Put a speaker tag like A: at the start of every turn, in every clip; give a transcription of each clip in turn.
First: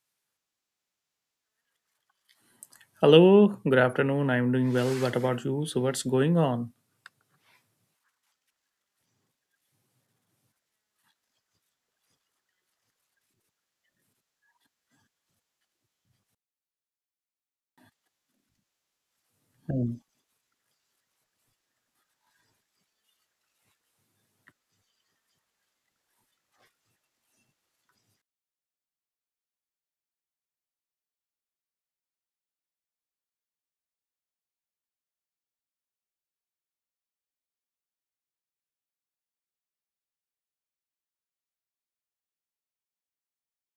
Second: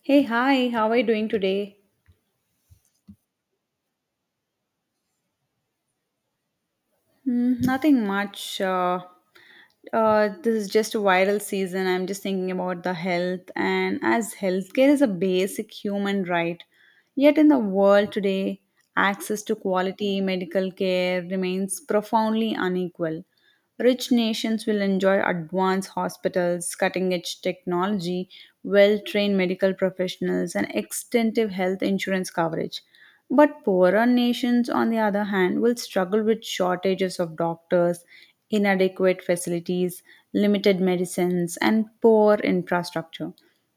A: Hey, hi, how are you doing today?
B: Hello, good afternoon. I'm doing well. What about you? So, what's going on?
A: Mm, nothing much. This is just a viral season. I'm just thinking about the health, and as healthcare is a basic human right, yet in the world today, access to
B: Hmm.
A: quality medical care remains profoundly unequal. Rich nations will enjoy advanced hospitals, cutting edge technology, well trained medical professionals, and extensive health insurance coverage. But poorer nations, on the other hand, will struggle with shortages of doctors, inadequate facilities, limited medicines, and poor infrastructure.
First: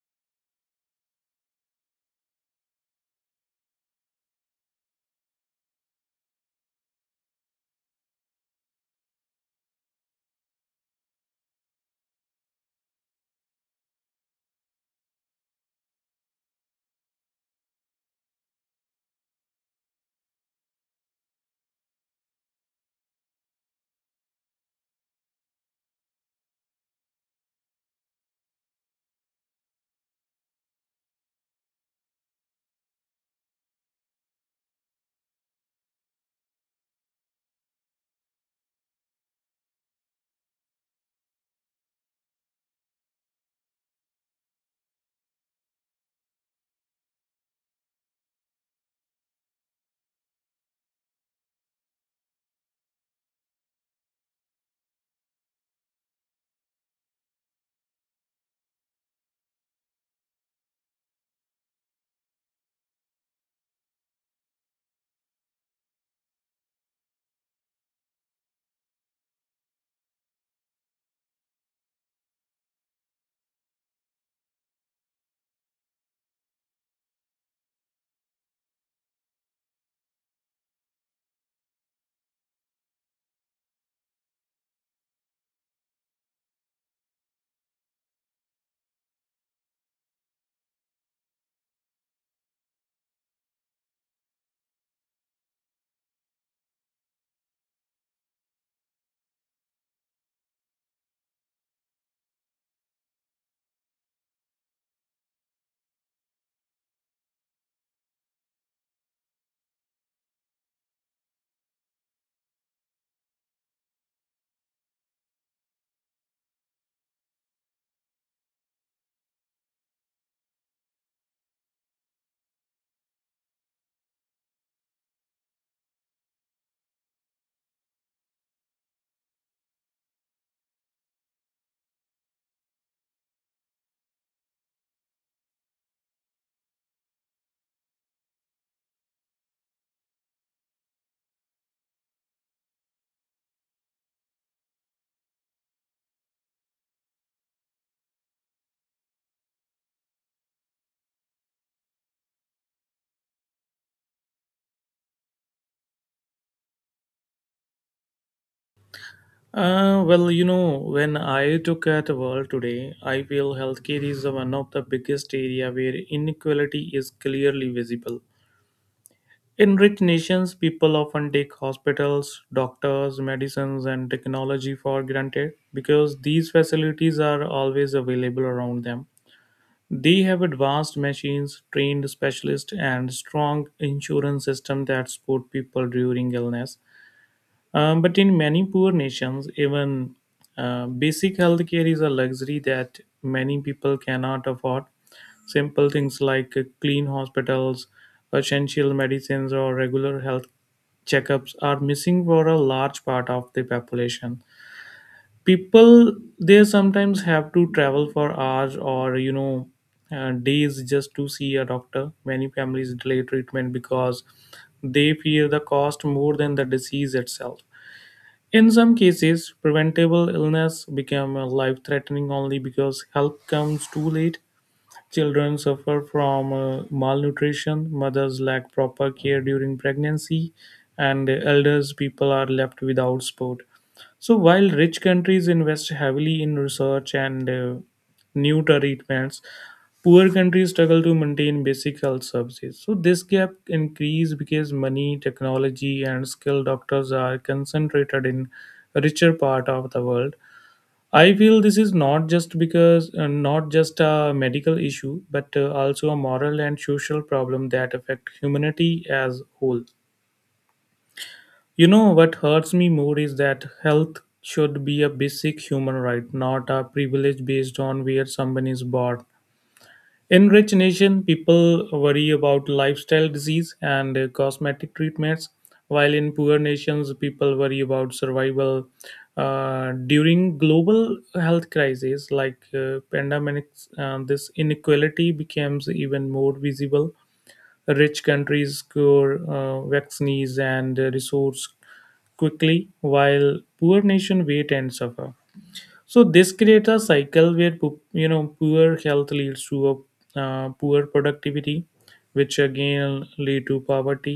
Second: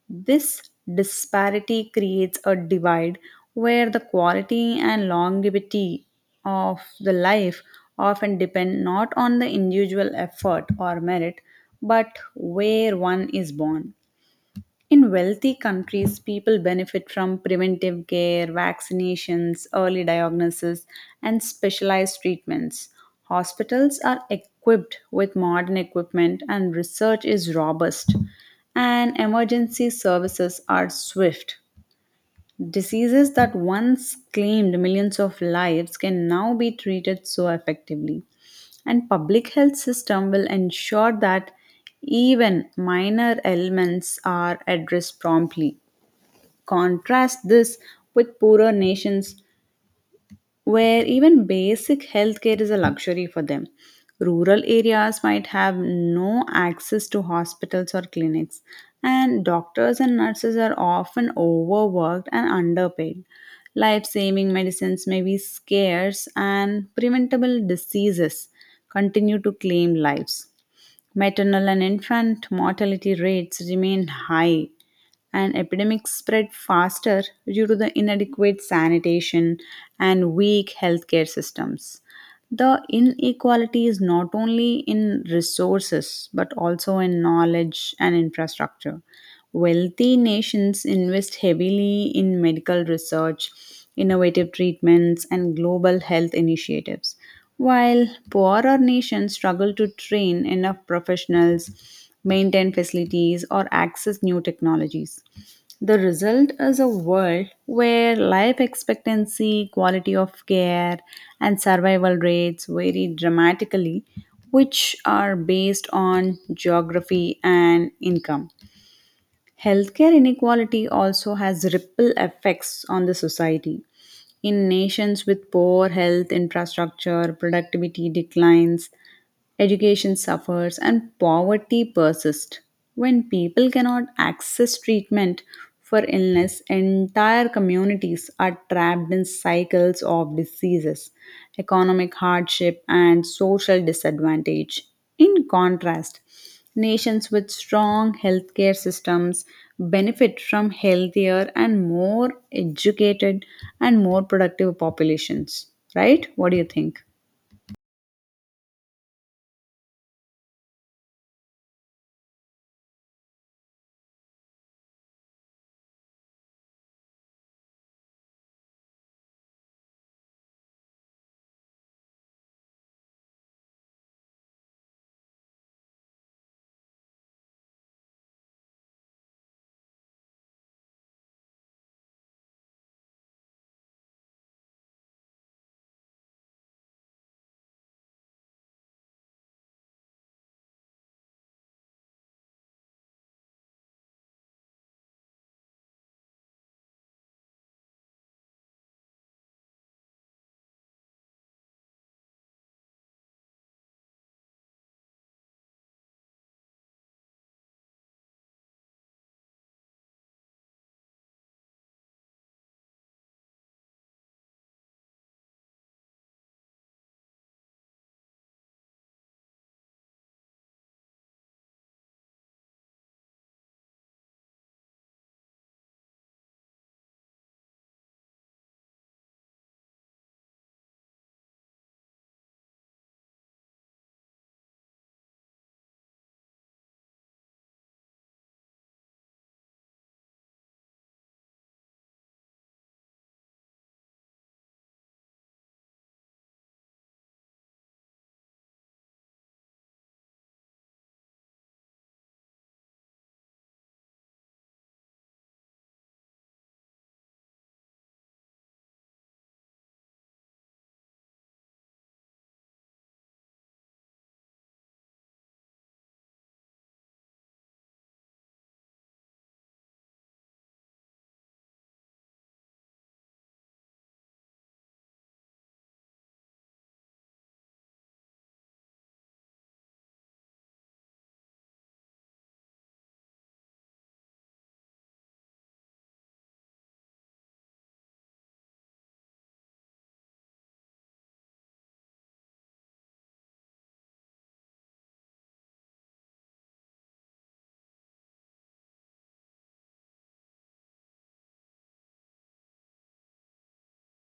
A: This disparity creates a divide where the quality and longevity of the life often depend not on the individual effort or merit, but where one is born. In wealthy countries, people benefit from preventive care, vaccinations, early diagnosis, and specialized treatments. Hospitals are equipped with modern equipment, and research is robust, and emergency services are swift. Diseases that once claimed millions of lives can now be treated so effectively. And public health system will ensure that even minor ailments are addressed promptly. Contrast this with poorer nations where even basic healthcare is a luxury for them. Rural areas might have no access to hospitals or clinics, and doctors and nurses are often overworked and underpaid. Life saving medicines may be scarce, and preventable diseases continue to claim lives. Maternal and infant mortality rates remain high, and epidemics spread faster due to the inadequate sanitation and weak healthcare systems. The inequality is not only in resources but also in knowledge and infrastructure. Wealthy nations invest heavily in medical research, innovative treatments, and global health initiatives, while poorer nations struggle to train enough professionals, maintain facilities, or access new technologies. The result is a world where life expectancy, quality of care, and survival rates vary dramatically, which are based on geography and income. Healthcare inequality also has ripple effects on the society. In nations with poor health infrastructure, productivity declines, education suffers and poverty persists. When people cannot access treatment for illness, entire communities are trapped in cycles of diseases, economic hardship, and social disadvantage. In contrast, nations with strong healthcare systems benefit from healthier and more educated and more productive populations. Right? What do you think?
B: Well, you know, when I took at the world today, I feel healthcare is one of the biggest area where inequality is clearly visible. In rich nations, people often take hospitals, doctors, medicines, and technology for granted because these facilities are always available around them. They have advanced machines, trained specialists, and strong insurance system that support people during illness. But in many poor nations, even basic healthcare is a luxury that many people cannot afford. Simple things like clean hospitals, essential medicines, or regular health checkups are missing for a large part of the population. People they sometimes have to travel for hours or days just to see a doctor. Many families delay treatment because they fear the cost more than the disease itself. In some cases preventable illness become life threatening only because help comes too late. Children suffer from malnutrition, mothers lack proper care during pregnancy, and elders people are left without support. So while rich countries invest heavily in research and new treatments, poor countries struggle to maintain basic health services. So this gap increase because money, technology, and skilled doctors are concentrated in richer part of the world. I feel this is not just a medical issue, but also a moral and social problem that affect humanity as whole. You know what hurts me more is that health should be a basic human right, not a privilege based on where someone is born. In rich nation, people worry about lifestyle disease and cosmetic treatments, while in poor nations, people worry about survival. During global health crises like pandemics, this inequality becomes even more visible. Rich countries cure vaccines and resource quickly, while poor nation wait and suffer. So this creates a cycle where poor health leads to a poor productivity, which again lead to poverty.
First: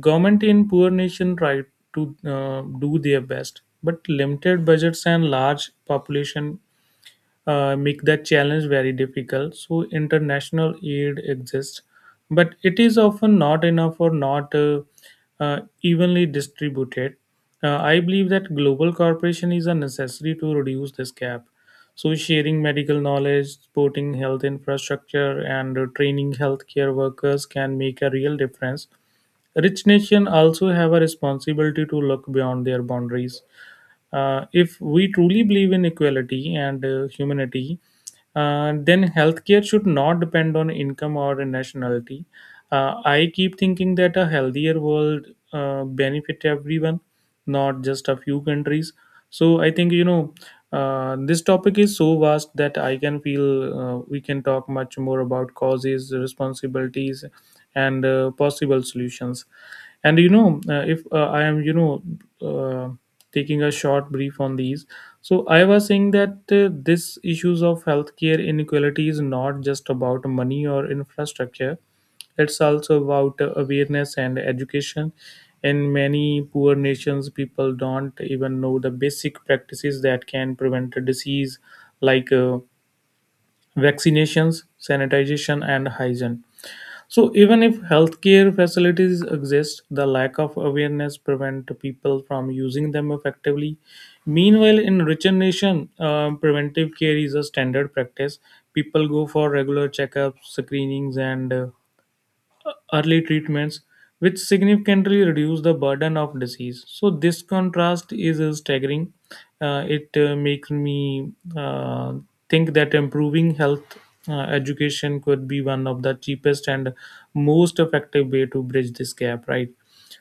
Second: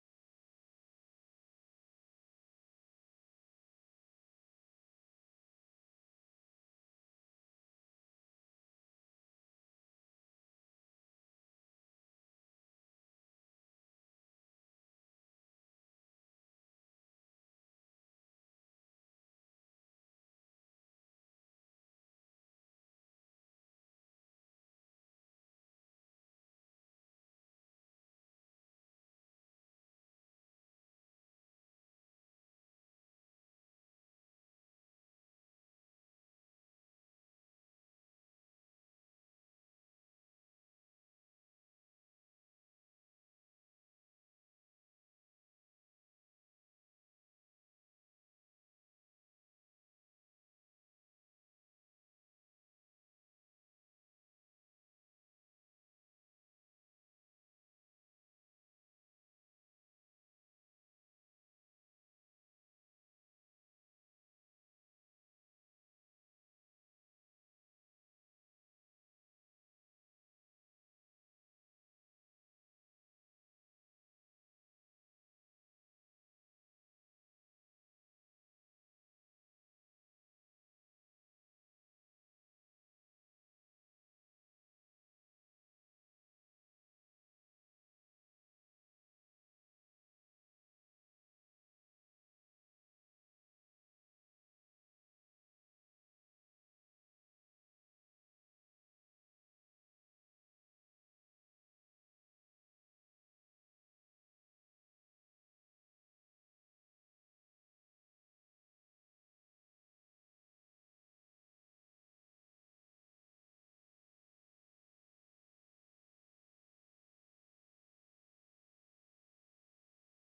B: Government in poor nation try to do their best, but limited budgets and large population make that challenge very difficult. So international aid exists, but it is often not enough or not evenly distributed. I believe that global cooperation is a necessary to reduce this gap. So sharing medical knowledge, supporting health infrastructure, and training healthcare workers can make a real difference. Rich nations also have a responsibility to look beyond their boundaries. If we truly believe in equality and humanity, then healthcare should not depend on income or nationality. I keep thinking that a healthier world benefit everyone, not just a few countries. So I think this topic is so vast that I can feel we can talk much more about causes, responsibilities, and possible solutions. And you know if I am you know uh, Taking a short brief on these, so I was saying that this issues of healthcare inequality is not just about money or infrastructure. It's also about awareness and education. In many poor nations people don't even know the basic practices that can prevent a disease, like vaccinations, sanitization, and hygiene. So, even if healthcare facilities exist, the lack of awareness prevent people from using them effectively. Meanwhile, in richer nation, preventive care is a standard practice. People go for regular checkups, screenings, and early treatments, which significantly reduce the burden of disease. So this contrast is staggering. It makes me think that improving health education could be one of the cheapest and most effective way to bridge this gap, right?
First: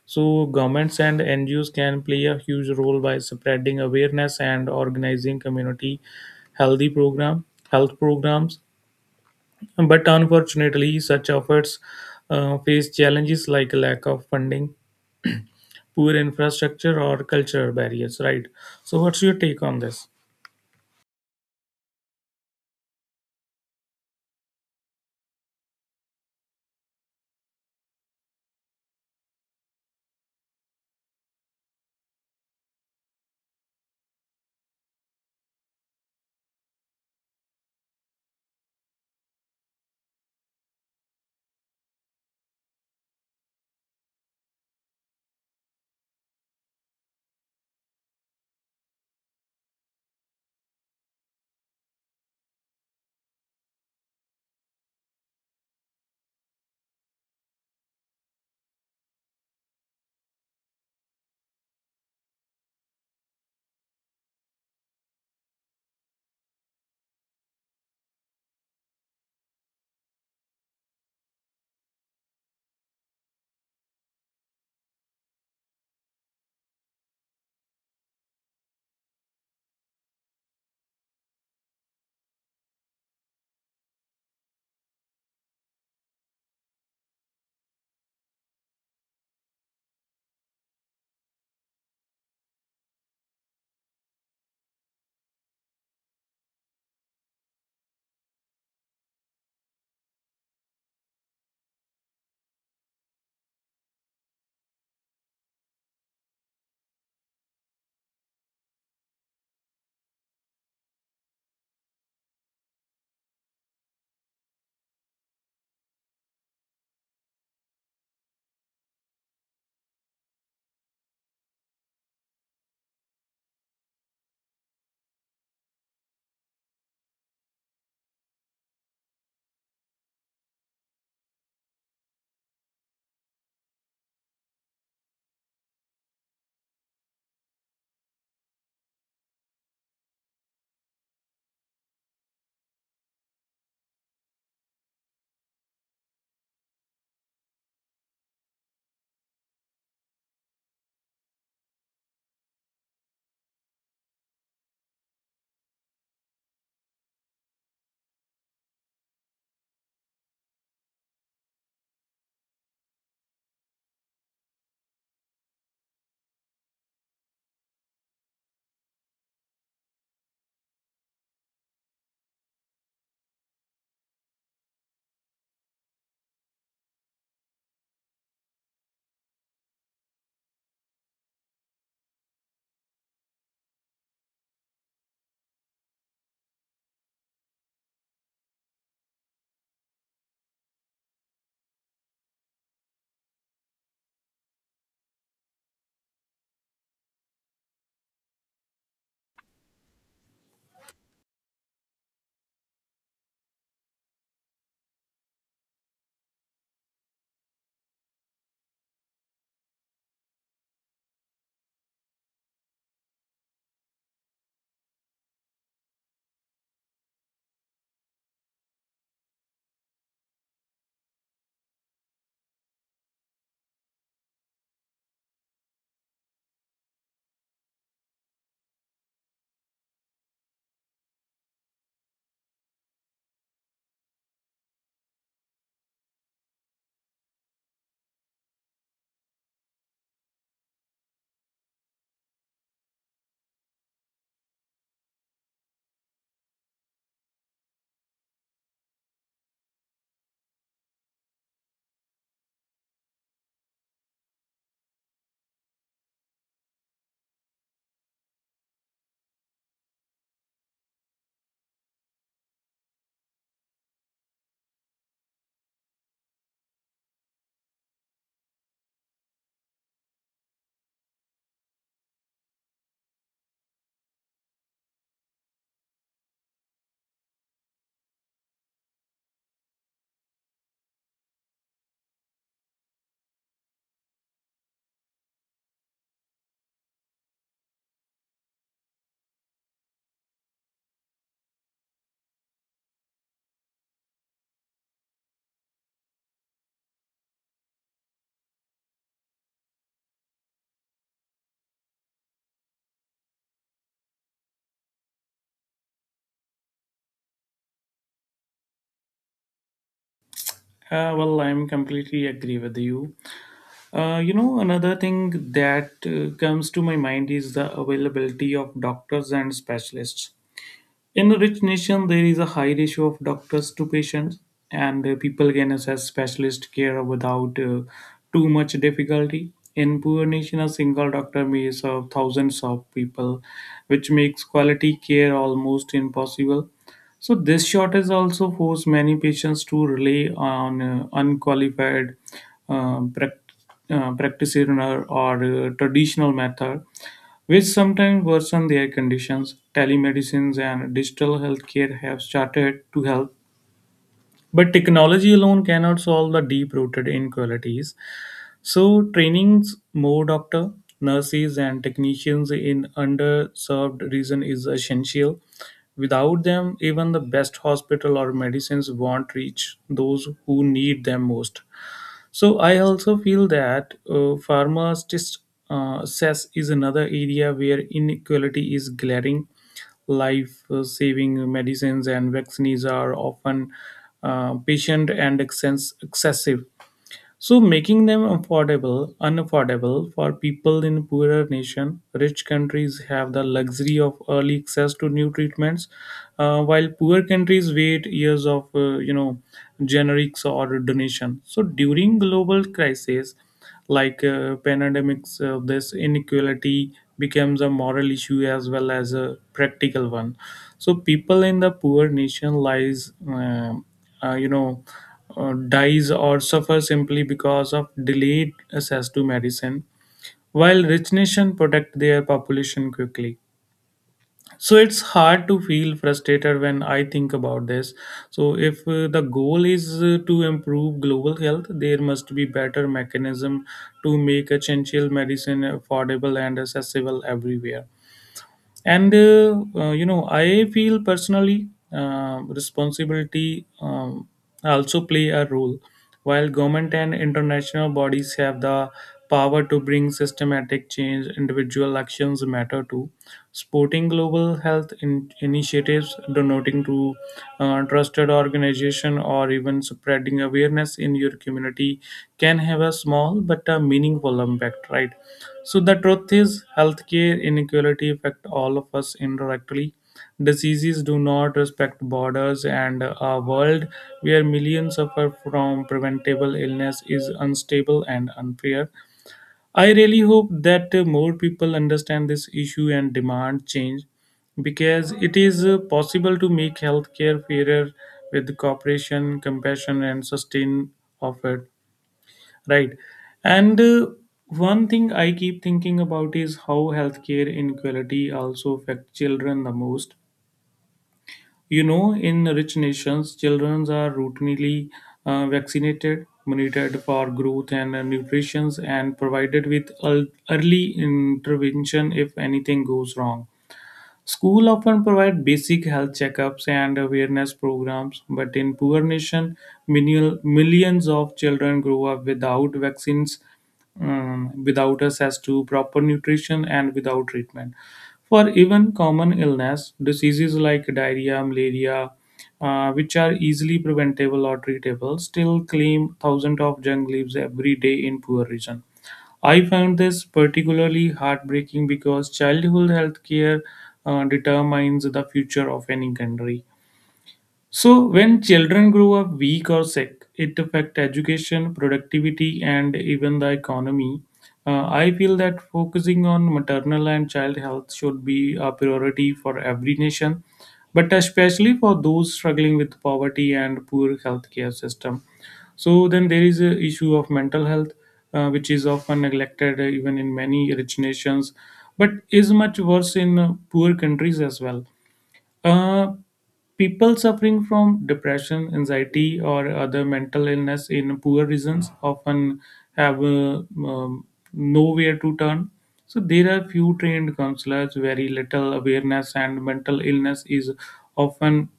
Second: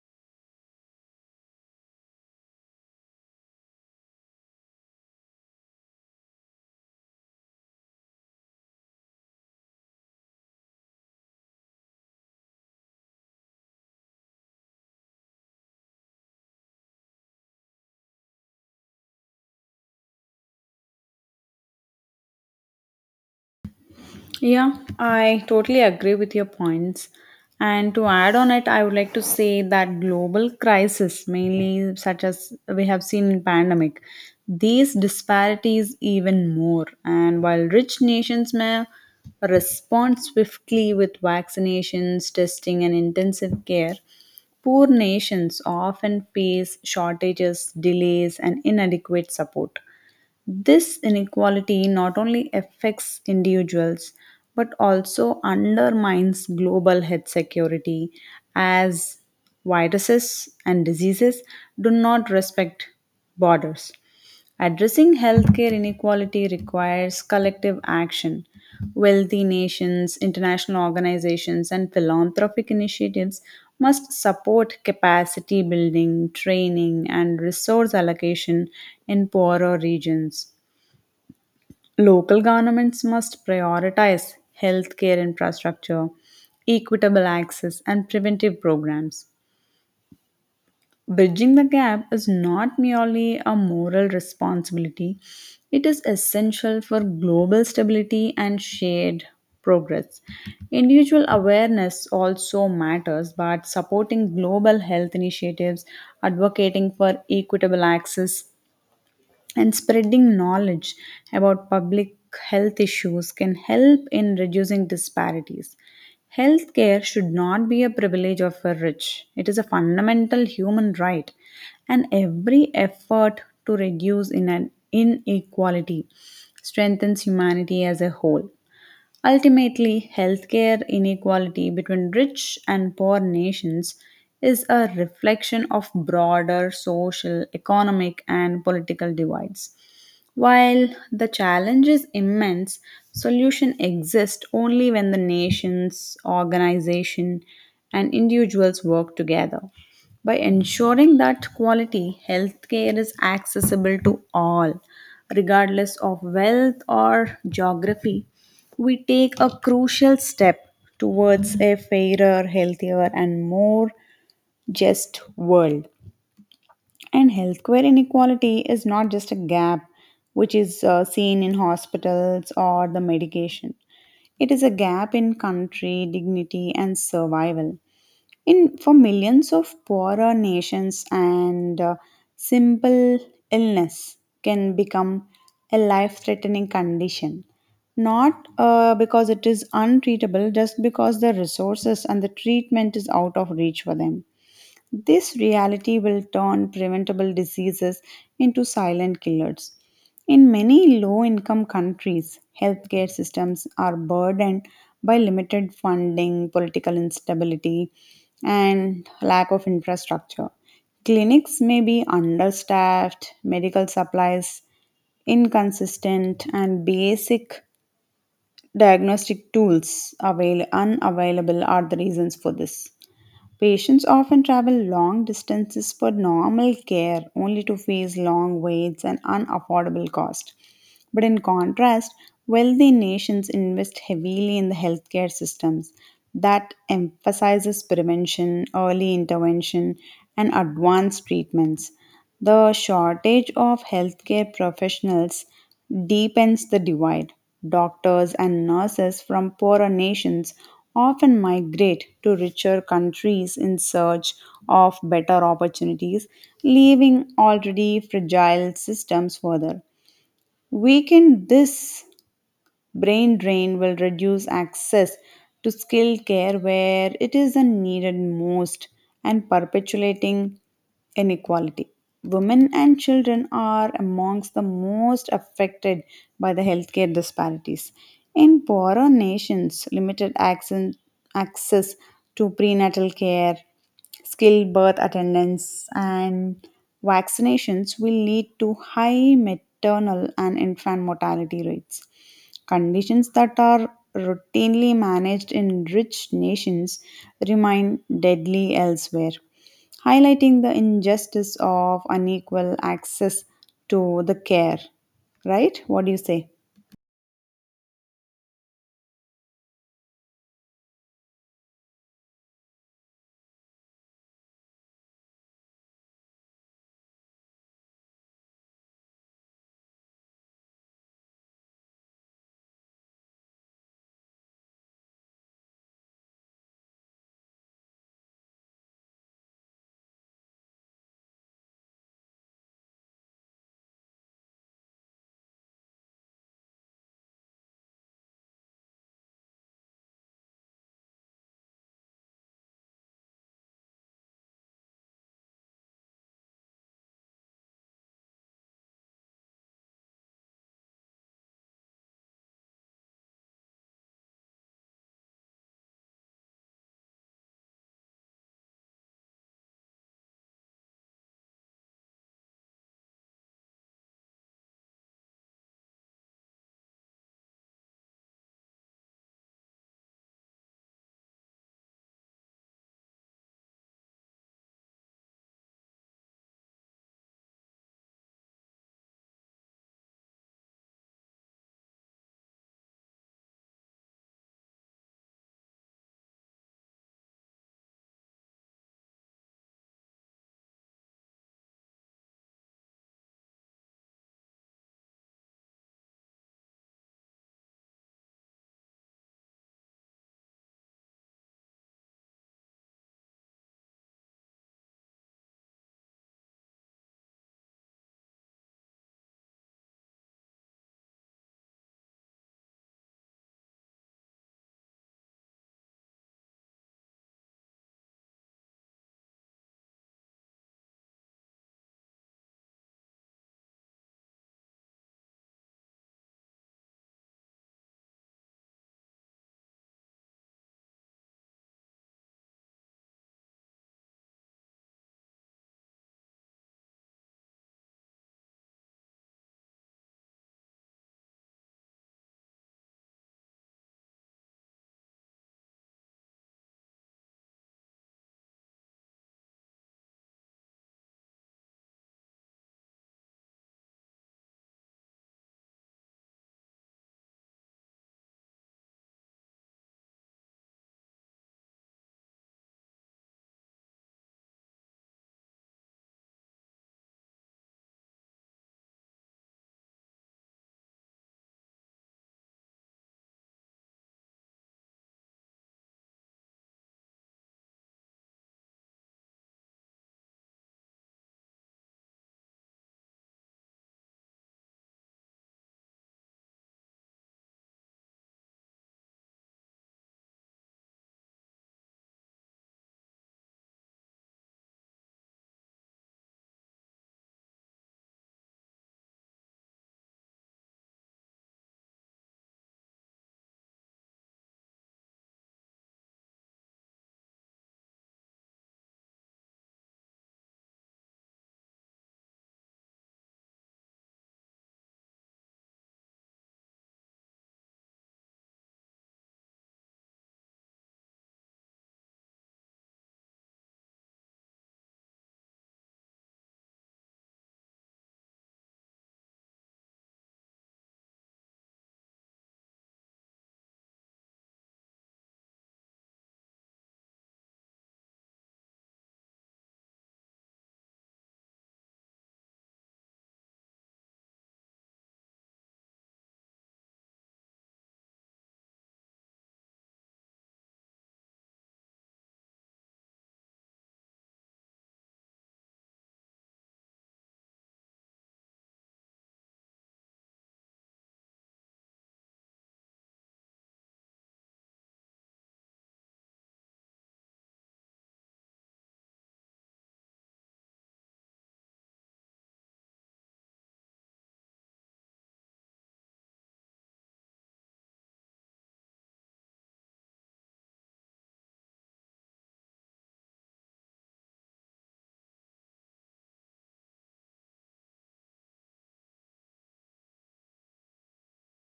B: So governments and NGOs can play a huge role by spreading awareness and organizing community healthy program health programs, but unfortunately, such efforts face challenges like lack of funding, poor infrastructure, or cultural barriers, right? So, what's your take on this?
A: Yeah, I totally agree with your points. And to add on it, I would like to say that global crisis, mainly such as we have seen in pandemic, these disparities even more. And while rich nations may respond swiftly with vaccinations, testing, and intensive care, poor nations often face shortages, delays, and inadequate support. This inequality not only affects individuals but also undermines global health security as viruses and diseases do not respect borders. Addressing healthcare inequality requires collective action. Wealthy nations, international organizations, and philanthropic initiatives must support capacity building, training, and resource allocation in poorer regions. Local governments must prioritize healthcare infrastructure, equitable access, and preventive programs. Bridging the gap is not merely a moral responsibility, it is essential for global stability and shared progress. Individual awareness also matters, but supporting global health initiatives, advocating for equitable access, and spreading knowledge about public health issues can help in reducing disparities. Healthcare should not be a privilege of the rich, it is a fundamental human right, and every effort to reduce in an inequality strengthens humanity as a whole. Ultimately, healthcare inequality between rich and poor nations is a reflection of broader social, economic, and political divides. While the challenge is immense, solution exists only when the nations, organization, and individuals work together. By ensuring that quality healthcare is accessible to all, regardless of wealth or geography, we take a crucial step towards a fairer, healthier, and more just world. And healthcare inequality is not just a gap which is seen in hospitals or the medication, it is a gap in country, dignity, and survival in for millions of poorer nations and simple illness can become a life threatening condition not because it is untreatable, just because the resources and the treatment is out of reach for them. This reality will turn preventable diseases into silent killers. In many low income countries, healthcare systems are burdened by limited funding, political instability, and lack of infrastructure. Clinics may be understaffed, medical supplies inconsistent, and basic diagnostic tools unavailable are the reasons for this. Patients often travel long distances for normal care only to face long waits and unaffordable cost. But in contrast, wealthy nations invest heavily in the healthcare systems that emphasizes prevention, early intervention, and advanced treatments. The shortage of healthcare professionals deepens the divide. Doctors and nurses from poorer nations often migrate to richer countries in search of better opportunities, leaving already fragile systems further weakened. This brain drain will reduce access to skilled care where it is needed most and perpetuating inequality. Women and children are amongst the most affected by the healthcare disparities. In poorer nations, access to prenatal care, skilled birth attendance, and vaccinations will lead to high maternal and infant mortality rates. Conditions that are routinely managed in rich nations remain deadly elsewhere, highlighting the injustice of unequal access to the care. Right? What do you say?
B: Well, I'm completely agree with you. You know, another thing that comes to my mind is the availability of doctors and specialists. In rich nation, there is a high ratio of doctors to patients, and people can access specialist care without too much difficulty. In poor nation, a single doctor may serve thousands of people, which makes quality care almost impossible. So this shortage also forced many patients to rely on unqualified uh, prac- practitioner or traditional method, which sometimes worsen their conditions. Telemedicines and digital healthcare have started to help, but technology alone cannot solve the deep-rooted inequalities. So, trainings more doctor, nurses, and technicians in underserved region is essential. Without them, even the best hospital or medicines won't reach those who need them most. So, I also feel that pharmacist access is another area where inequality is glaring. Life-saving medicines and vaccines are often patient and excessive, so making them affordable, unaffordable for people in poorer nation. Rich countries have the luxury of early access to new treatments, while poor countries wait years of generics or donation. So during global crisis, like pandemics, this inequality becomes a moral issue as well as a practical one. So people in the poor nation lies uh, you know dies or suffer simply because of delayed access to medicine, while rich nation protect their population quickly. So it's hard to feel frustrated when I think about this. So if the goal is to improve global health, there must be better mechanism to make essential medicine affordable and accessible everywhere. And you know I feel personally responsibility also play a role. While government and international bodies have the power to bring systematic change, individual actions matter too. Supporting global health initiatives, donating to trusted organization, or even spreading awareness in your community can have a small but a meaningful impact, right? So the truth is, healthcare inequality affect all of us indirectly. Diseases do not respect borders, and a world where millions suffer from preventable illness is unstable and unfair. I really hope that more people understand this issue and demand change because it is possible to make healthcare fairer with cooperation, compassion, and sustain of it. Right. And One thing I keep thinking about is how healthcare inequality also affects children the most. You know, in rich nations, children are routinely vaccinated, monitored for growth and nutrition, and provided with early intervention if anything goes wrong. School often provide basic health checkups and awareness programs, but in poor nation, millions of children grow up without vaccines, um, without access to proper nutrition, and without treatment. For even common illness, diseases like diarrhea, malaria, which are easily preventable or treatable, still claim thousands of young lives every day in poor region. I found this particularly heartbreaking because childhood health care determines the future of any country. So, when children grow up weak or sick, it affects education, productivity, and even the economy. I feel that focusing on maternal and child health should be a priority for every nation, but especially for those struggling with poverty and poor healthcare system. So then there is a issue of mental health, which is often neglected even in many rich nations, but is much worse in poor countries as well. Uh, People suffering from depression, anxiety, or other mental illness in poor regions often have um, nowhere to turn. So there are few trained counselors, very little awareness, and mental illness is often,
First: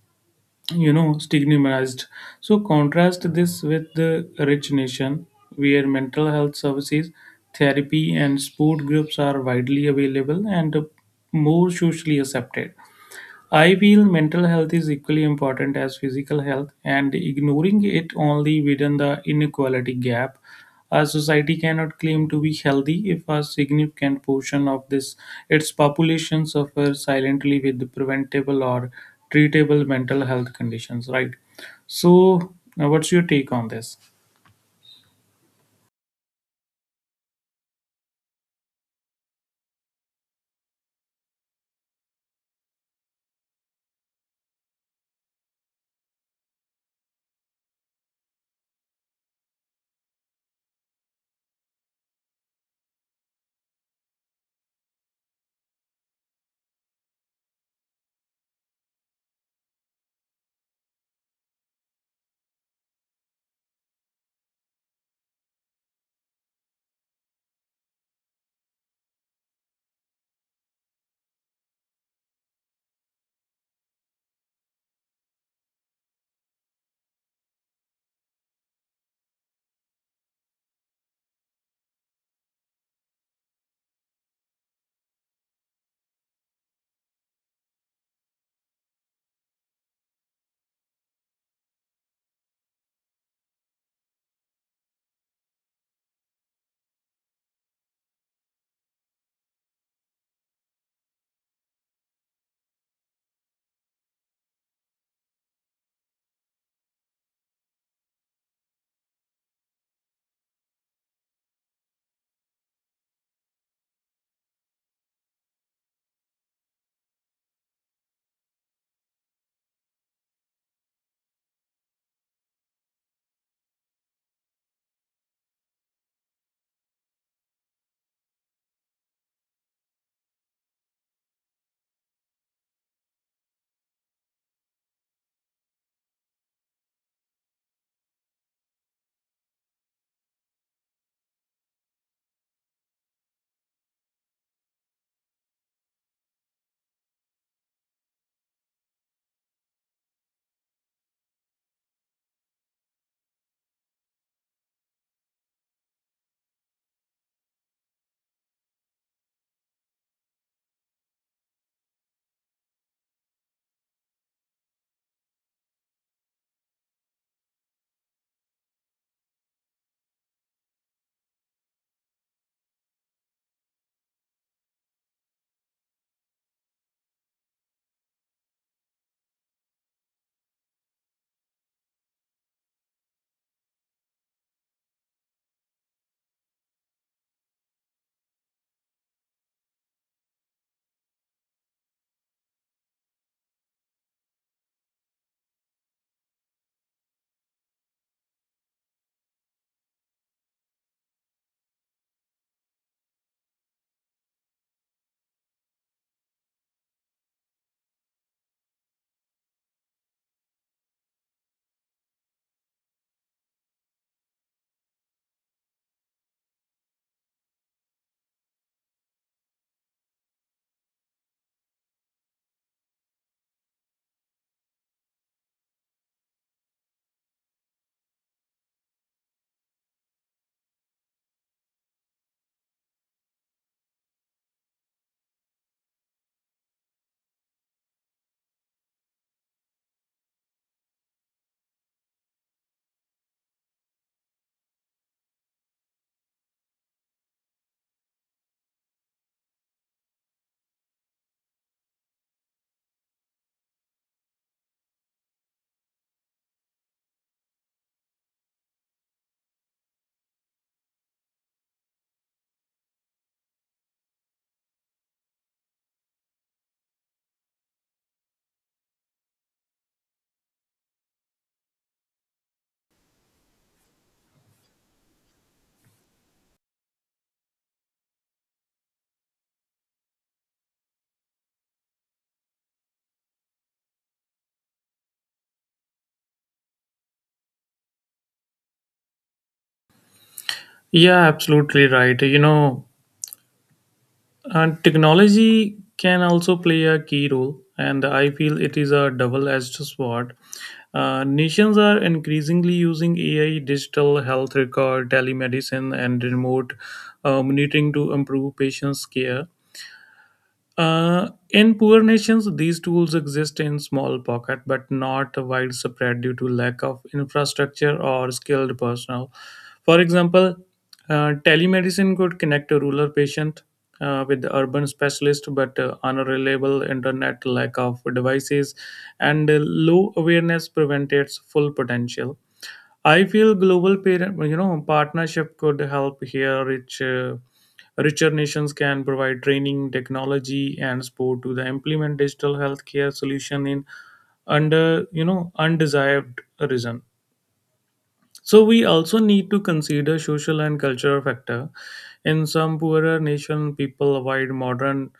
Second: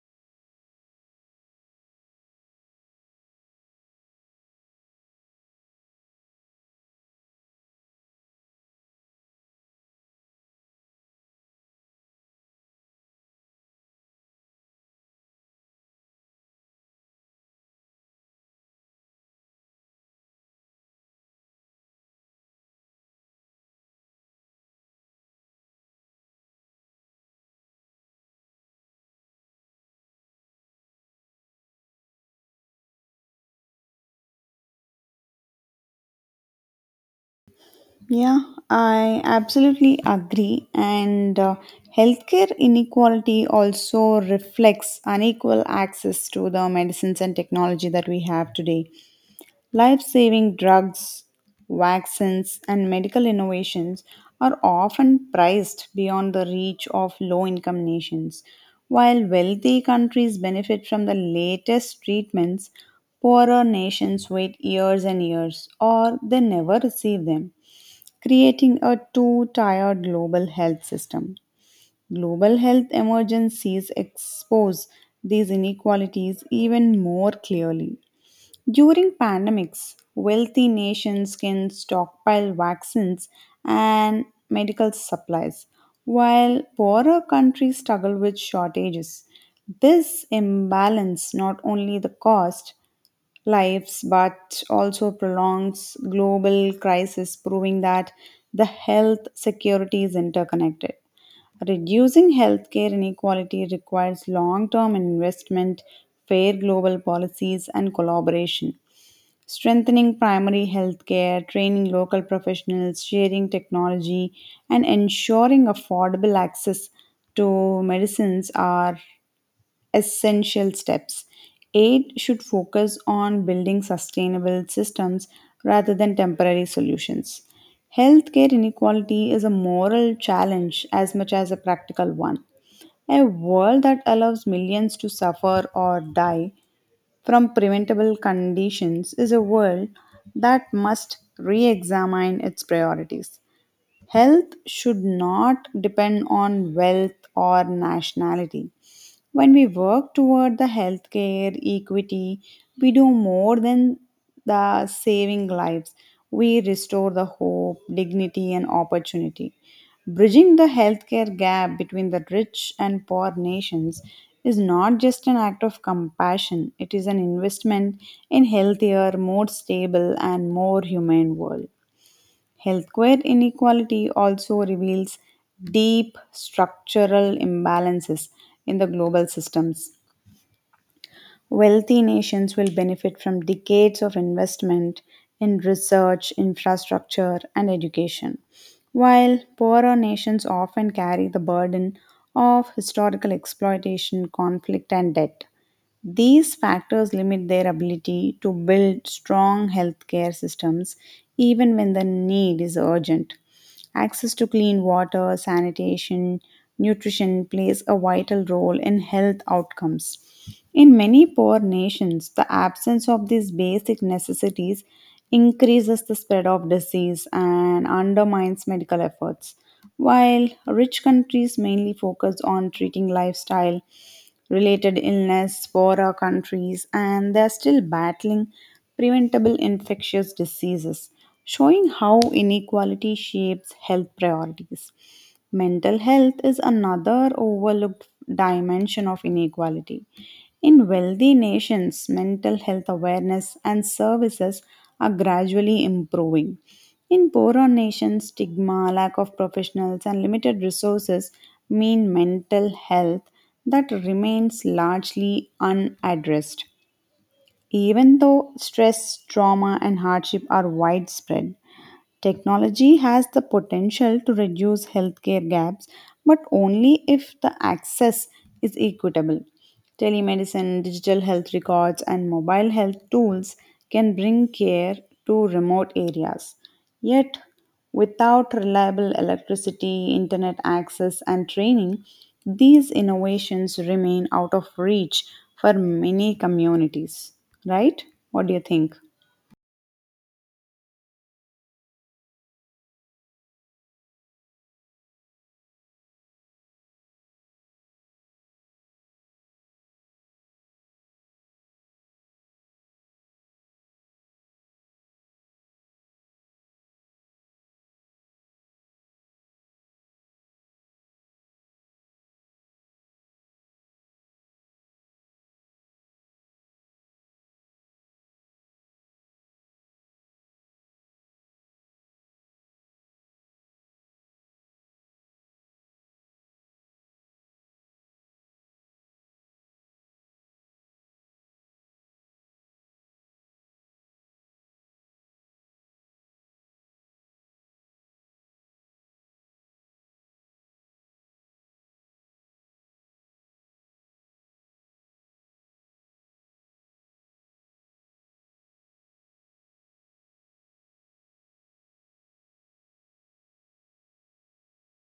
B: you know, stigmatized. So contrast this with the rich nation, where mental health services, therapy, and support groups are widely available and more socially accepted. I feel mental health is equally important as physical health, and ignoring it only within the inequality gap. A society cannot claim to be healthy if a significant portion of this its population suffers silently with preventable or treatable mental health conditions. Right. So, what's your take on this?
A: Yeah, I absolutely agree. And Healthcare inequality also reflects unequal access to the medicines and technology that we have today. Life saving drugs, vaccines, and medical innovations are often priced beyond the reach of low income nations. While wealthy countries benefit from the latest treatments, poorer nations wait years and years or they never receive them, creating a two tier global health system. Global health emergencies expose these inequalities even more clearly. During pandemics, wealthy nations can stockpile vaccines and medical supplies, while poorer countries struggle with shortages. This imbalance not only the cost lives but also prolongs global crisis, proving that the health security is interconnected. Reducing healthcare inequality requires long term investment, fair global policies, and collaboration. Strengthening primary healthcare, training local professionals, sharing technology, and ensuring affordable access to medicines are essential steps. Aid should focus on building sustainable systems rather than temporary solutions. Healthcare inequality is a moral challenge as much as a practical one. A world that allows millions to suffer or die from preventable conditions is a world that must re examine its priorities. Health should not depend on wealth or nationality. When we work toward the healthcare equity, we do more than the saving lives. We restore the hope, dignity, and opportunity. Bridging the healthcare gap between the rich and poor nations is not just an act of compassion, it is an investment in healthier, more stable, and more humane world. Healthcare inequality also reveals deep structural imbalances in the global systems. Wealthy nations will benefit from decades of investment in research, infrastructure, and education, while poorer nations often carry the burden of historical exploitation, conflict, and debt. These factors limit their ability to build strong healthcare systems even when the need is urgent. Access to clean water, sanitation, nutrition plays a vital role in health outcomes. In many poor nations, the absence of these basic necessities increases the spread of disease and undermines medical efforts. While rich countries mainly focus on treating lifestyle related illness, for our countries, and they are still battling preventable infectious diseases, showing how inequality shapes health priorities. Mental health is another overlooked dimension of inequality. In wealthy nations, mental health awareness and services are gradually improving. In poorer nations, stigma, lack of professionals, and limited resources mean mental health that remains largely unaddressed, even though stress, trauma, and hardship are widespread. Technology has the potential to reduce healthcare gaps, but only if the access is equitable. Telemedicine, digital health records, and mobile health tools can bring care to remote areas. Yet, without reliable electricity, internet access, and training, these innovations remain out of reach for many communities. Right? What do you think?
B: Yeah, absolutely right. You know, and technology can also play a key role, and I feel it is a double-edged sword. Nations are increasingly using AI, digital health record, telemedicine, and remote monitoring to improve patients' care. In poor nations, these tools exist in small pockets but not widespread due to lack of infrastructure or skilled personnel. For example, telemedicine could connect a rural patient with the urban specialist, but unreliable internet, lack of devices, and low awareness prevent its full potential. I feel global parent, you know, partnership could help here reach. Richer nations can provide training, technology, and support to the implement digital healthcare solution in under you know undesired region. So we also need to consider social and cultural factor. In some poorer nation, people avoid modern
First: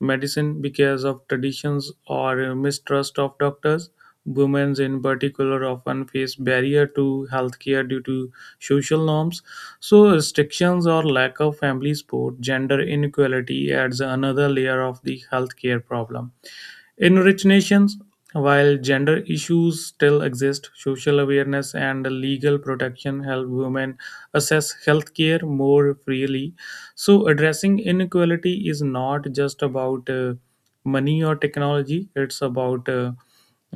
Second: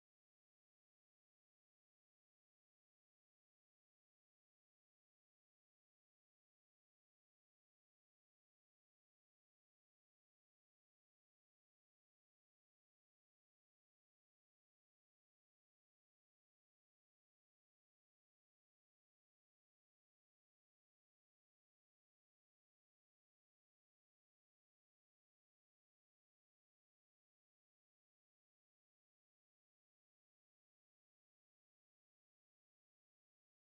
B: medicine because of traditions or mistrust of doctors. Women in particular often face barrier to healthcare due to social norms. So restrictions or lack of family support, gender inequality adds another layer of the healthcare problem. In rich nations, while gender issues still exist, social awareness and legal protection help women access healthcare more freely. So, addressing inequality is not just about money or technology, it's about uh,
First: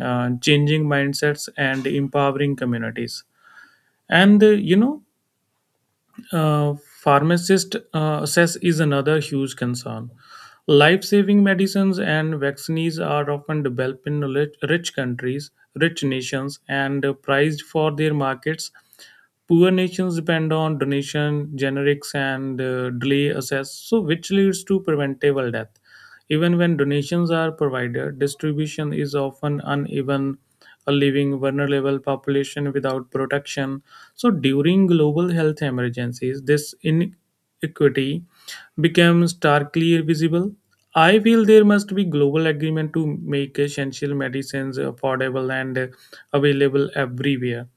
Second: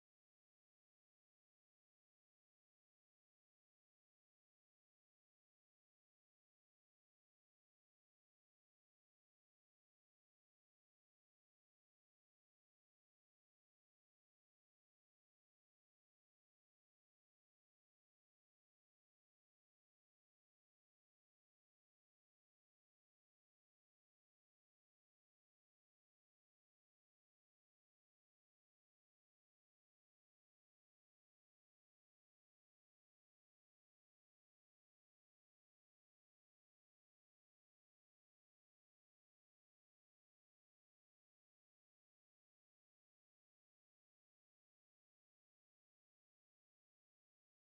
B: uh, changing mindsets and empowering communities. And uh, you know, uh, Pharmacist access is another huge concern. Life saving medicines and vaccines are often developed in rich countries, rich nations, and prized for their markets. Poor nations depend on donation, generics, and delay access, so which leads to preventable death. Even when donations are provided, distribution is often uneven, leaving vulnerable population without protection, so during global health emergencies, this inequity becomes starkly visible. I feel there must be global agreement to make essential medicines affordable and available everywhere.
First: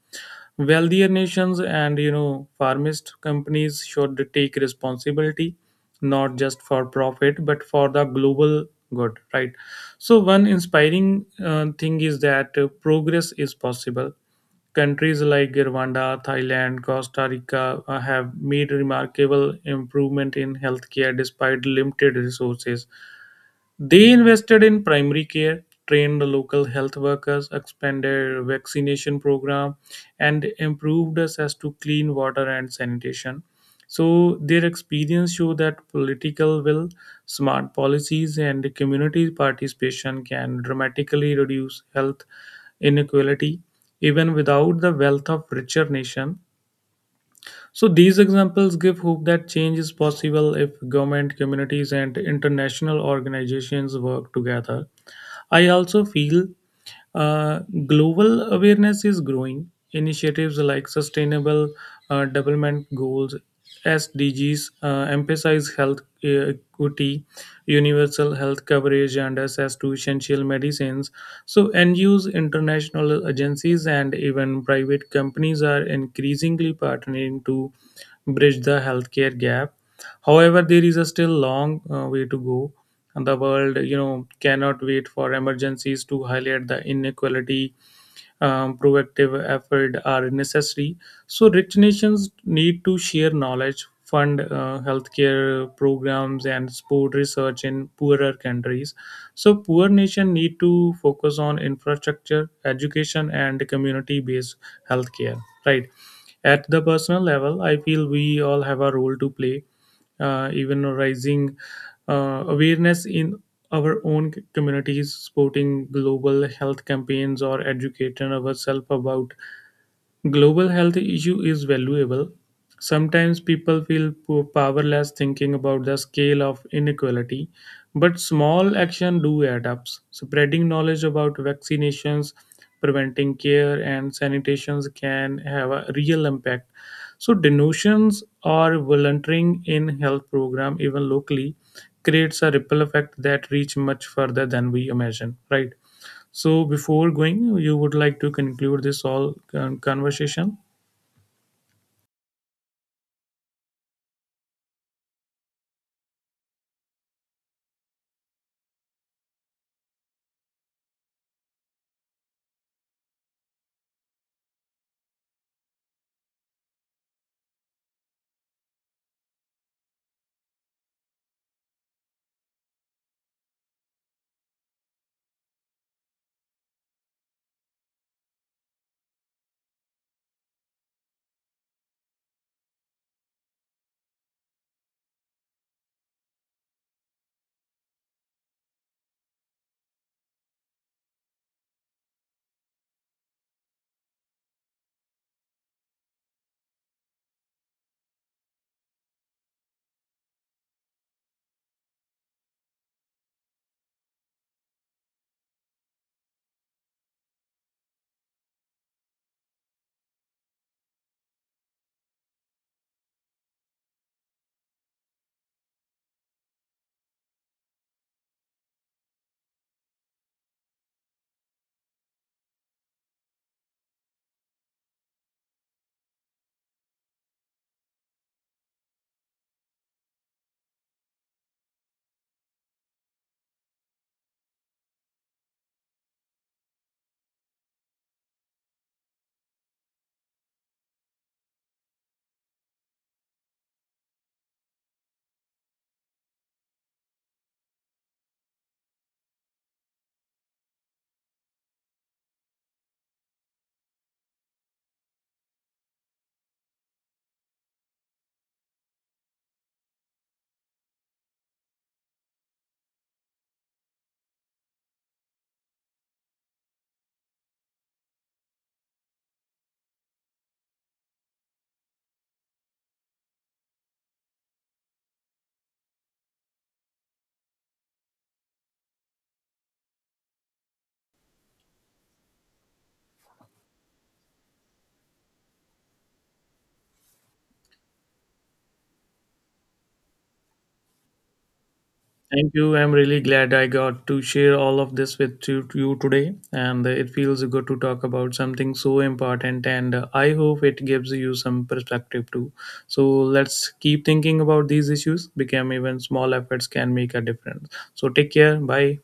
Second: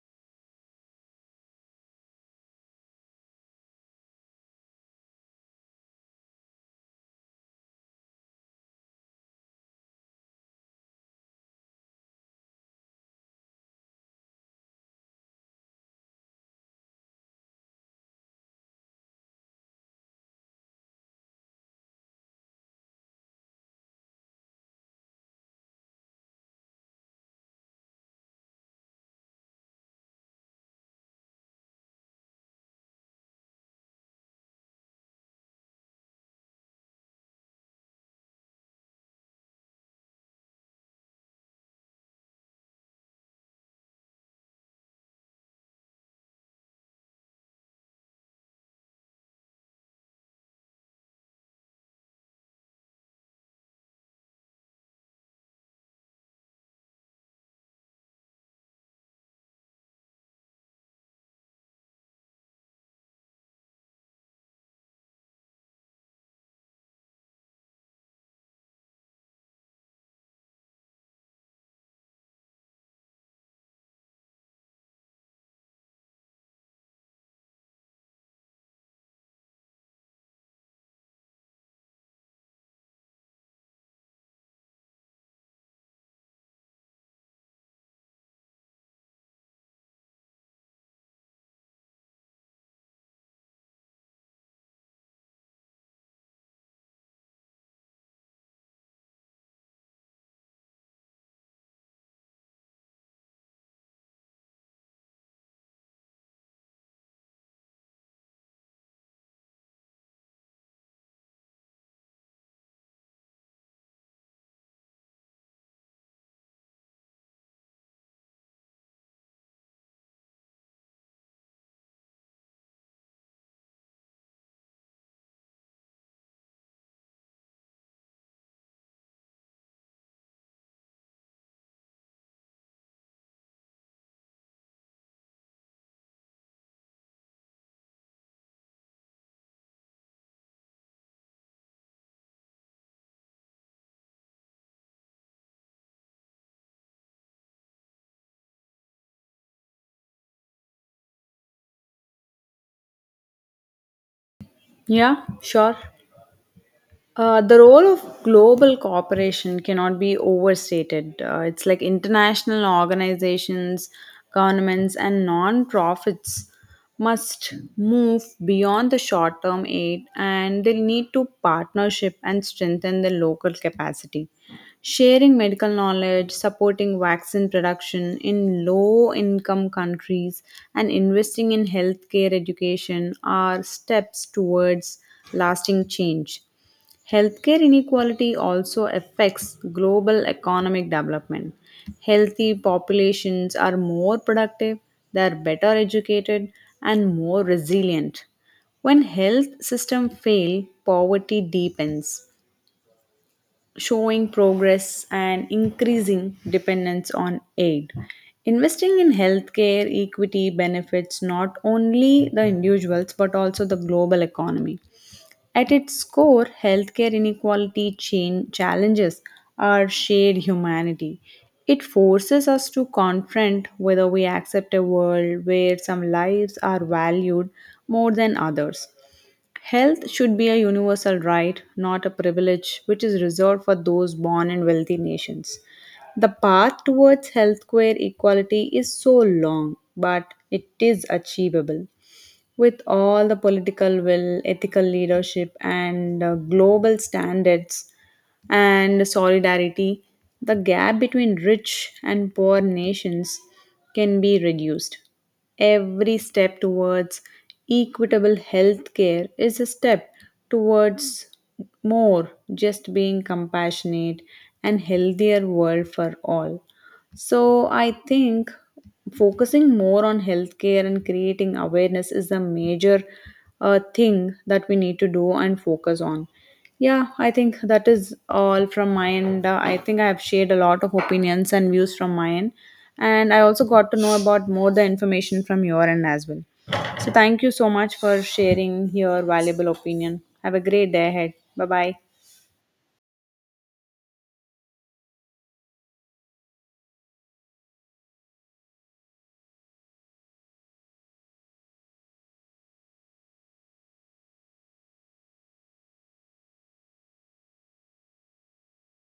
B: Wealthier nations and, you know, pharmacist companies should take responsibility not just for profit but for the global good, right? So one inspiring thing is that progress is possible. Countries like Rwanda, Thailand, Costa Rica have made remarkable improvement in healthcare despite limited resources. They invested in primary care, trained local health workers, expanded vaccination program, and improved access to clean water and sanitation. So their experience show that political will, smart policies, and community participation can dramatically reduce health inequality even without the wealth of richer nation. So these examples give hope that change is possible if government, communities, and international organizations work together. I also feel uh, global awareness is growing. Initiatives like Sustainable Development Goals (SDGs) emphasize health equity, universal health coverage, and access to essential medicines. So, NGOs, international agencies, and even private companies are increasingly partnering to bridge the healthcare gap. However, there is a still long way to go. The world, you know, cannot wait for emergencies to highlight the inequality. Proactive effort are necessary. So rich nations need to share knowledge, fund healthcare programs, and support research in poorer countries. So poor nation need to focus on infrastructure, education, and community based healthcare, right? At the personal level, I feel we all have a role to play. Even rising awareness in our own communities, supporting global health campaigns, or educating ourselves about global health issue is valuable. Sometimes people feel powerless thinking about the scale of inequality, but small action do add up. Spreading knowledge about vaccinations, preventing care, and sanitations can have a real impact. So donations or volunteering in health program, even locally, creates a ripple effect that reach much further than we imagine. Right? So before going, you would like to conclude this all conversation.
A: Yeah, sure. The role of global cooperation cannot be overstated. It's like international organizations, governments, and non-profits must move beyond the short-term aid, and they need to partnership and strengthen the local capacity. Sharing medical knowledge, supporting vaccine production in low-income countries, and investing in healthcare education are steps towards lasting change. Healthcare inequality also affects global economic development. Healthy populations are more productive, they are better educated, and more resilient. When health systems fail, poverty deepens, showing progress and increasing dependence on aid. Investing in healthcare equity benefits not only the individuals but also the global economy. At its core, healthcare inequality chain challenges our shared humanity. It forces us to confront whether we accept a world where some lives are valued more than others. Health should be a universal right, not a privilege which is reserved for those born in wealthy nations. The path towards healthcare equality is so long, but it is achievable. With all the political will, ethical leadership, and global standards and solidarity, the gap between rich and poor nations can be reduced. Every step towards equitable health care is a step towards more just being compassionate and healthier world for all. So I think focusing more on healthcare and creating awareness is the major thing that we need to do and focus on. Yeah, I think that is all from my end. I think I have shared a lot of opinions and views from my end. And I also got to know about more the information from your end as well. So thank you so much for sharing your valuable opinion. Have a great day ahead. Bye bye.
B: Thank you. I'm really glad I got to share all of this with you, to you today, and it feels good to talk about something so important. And I hope it gives you some perspective too. So let's keep thinking about these issues. Become even small efforts can make a difference. So take care. Bye.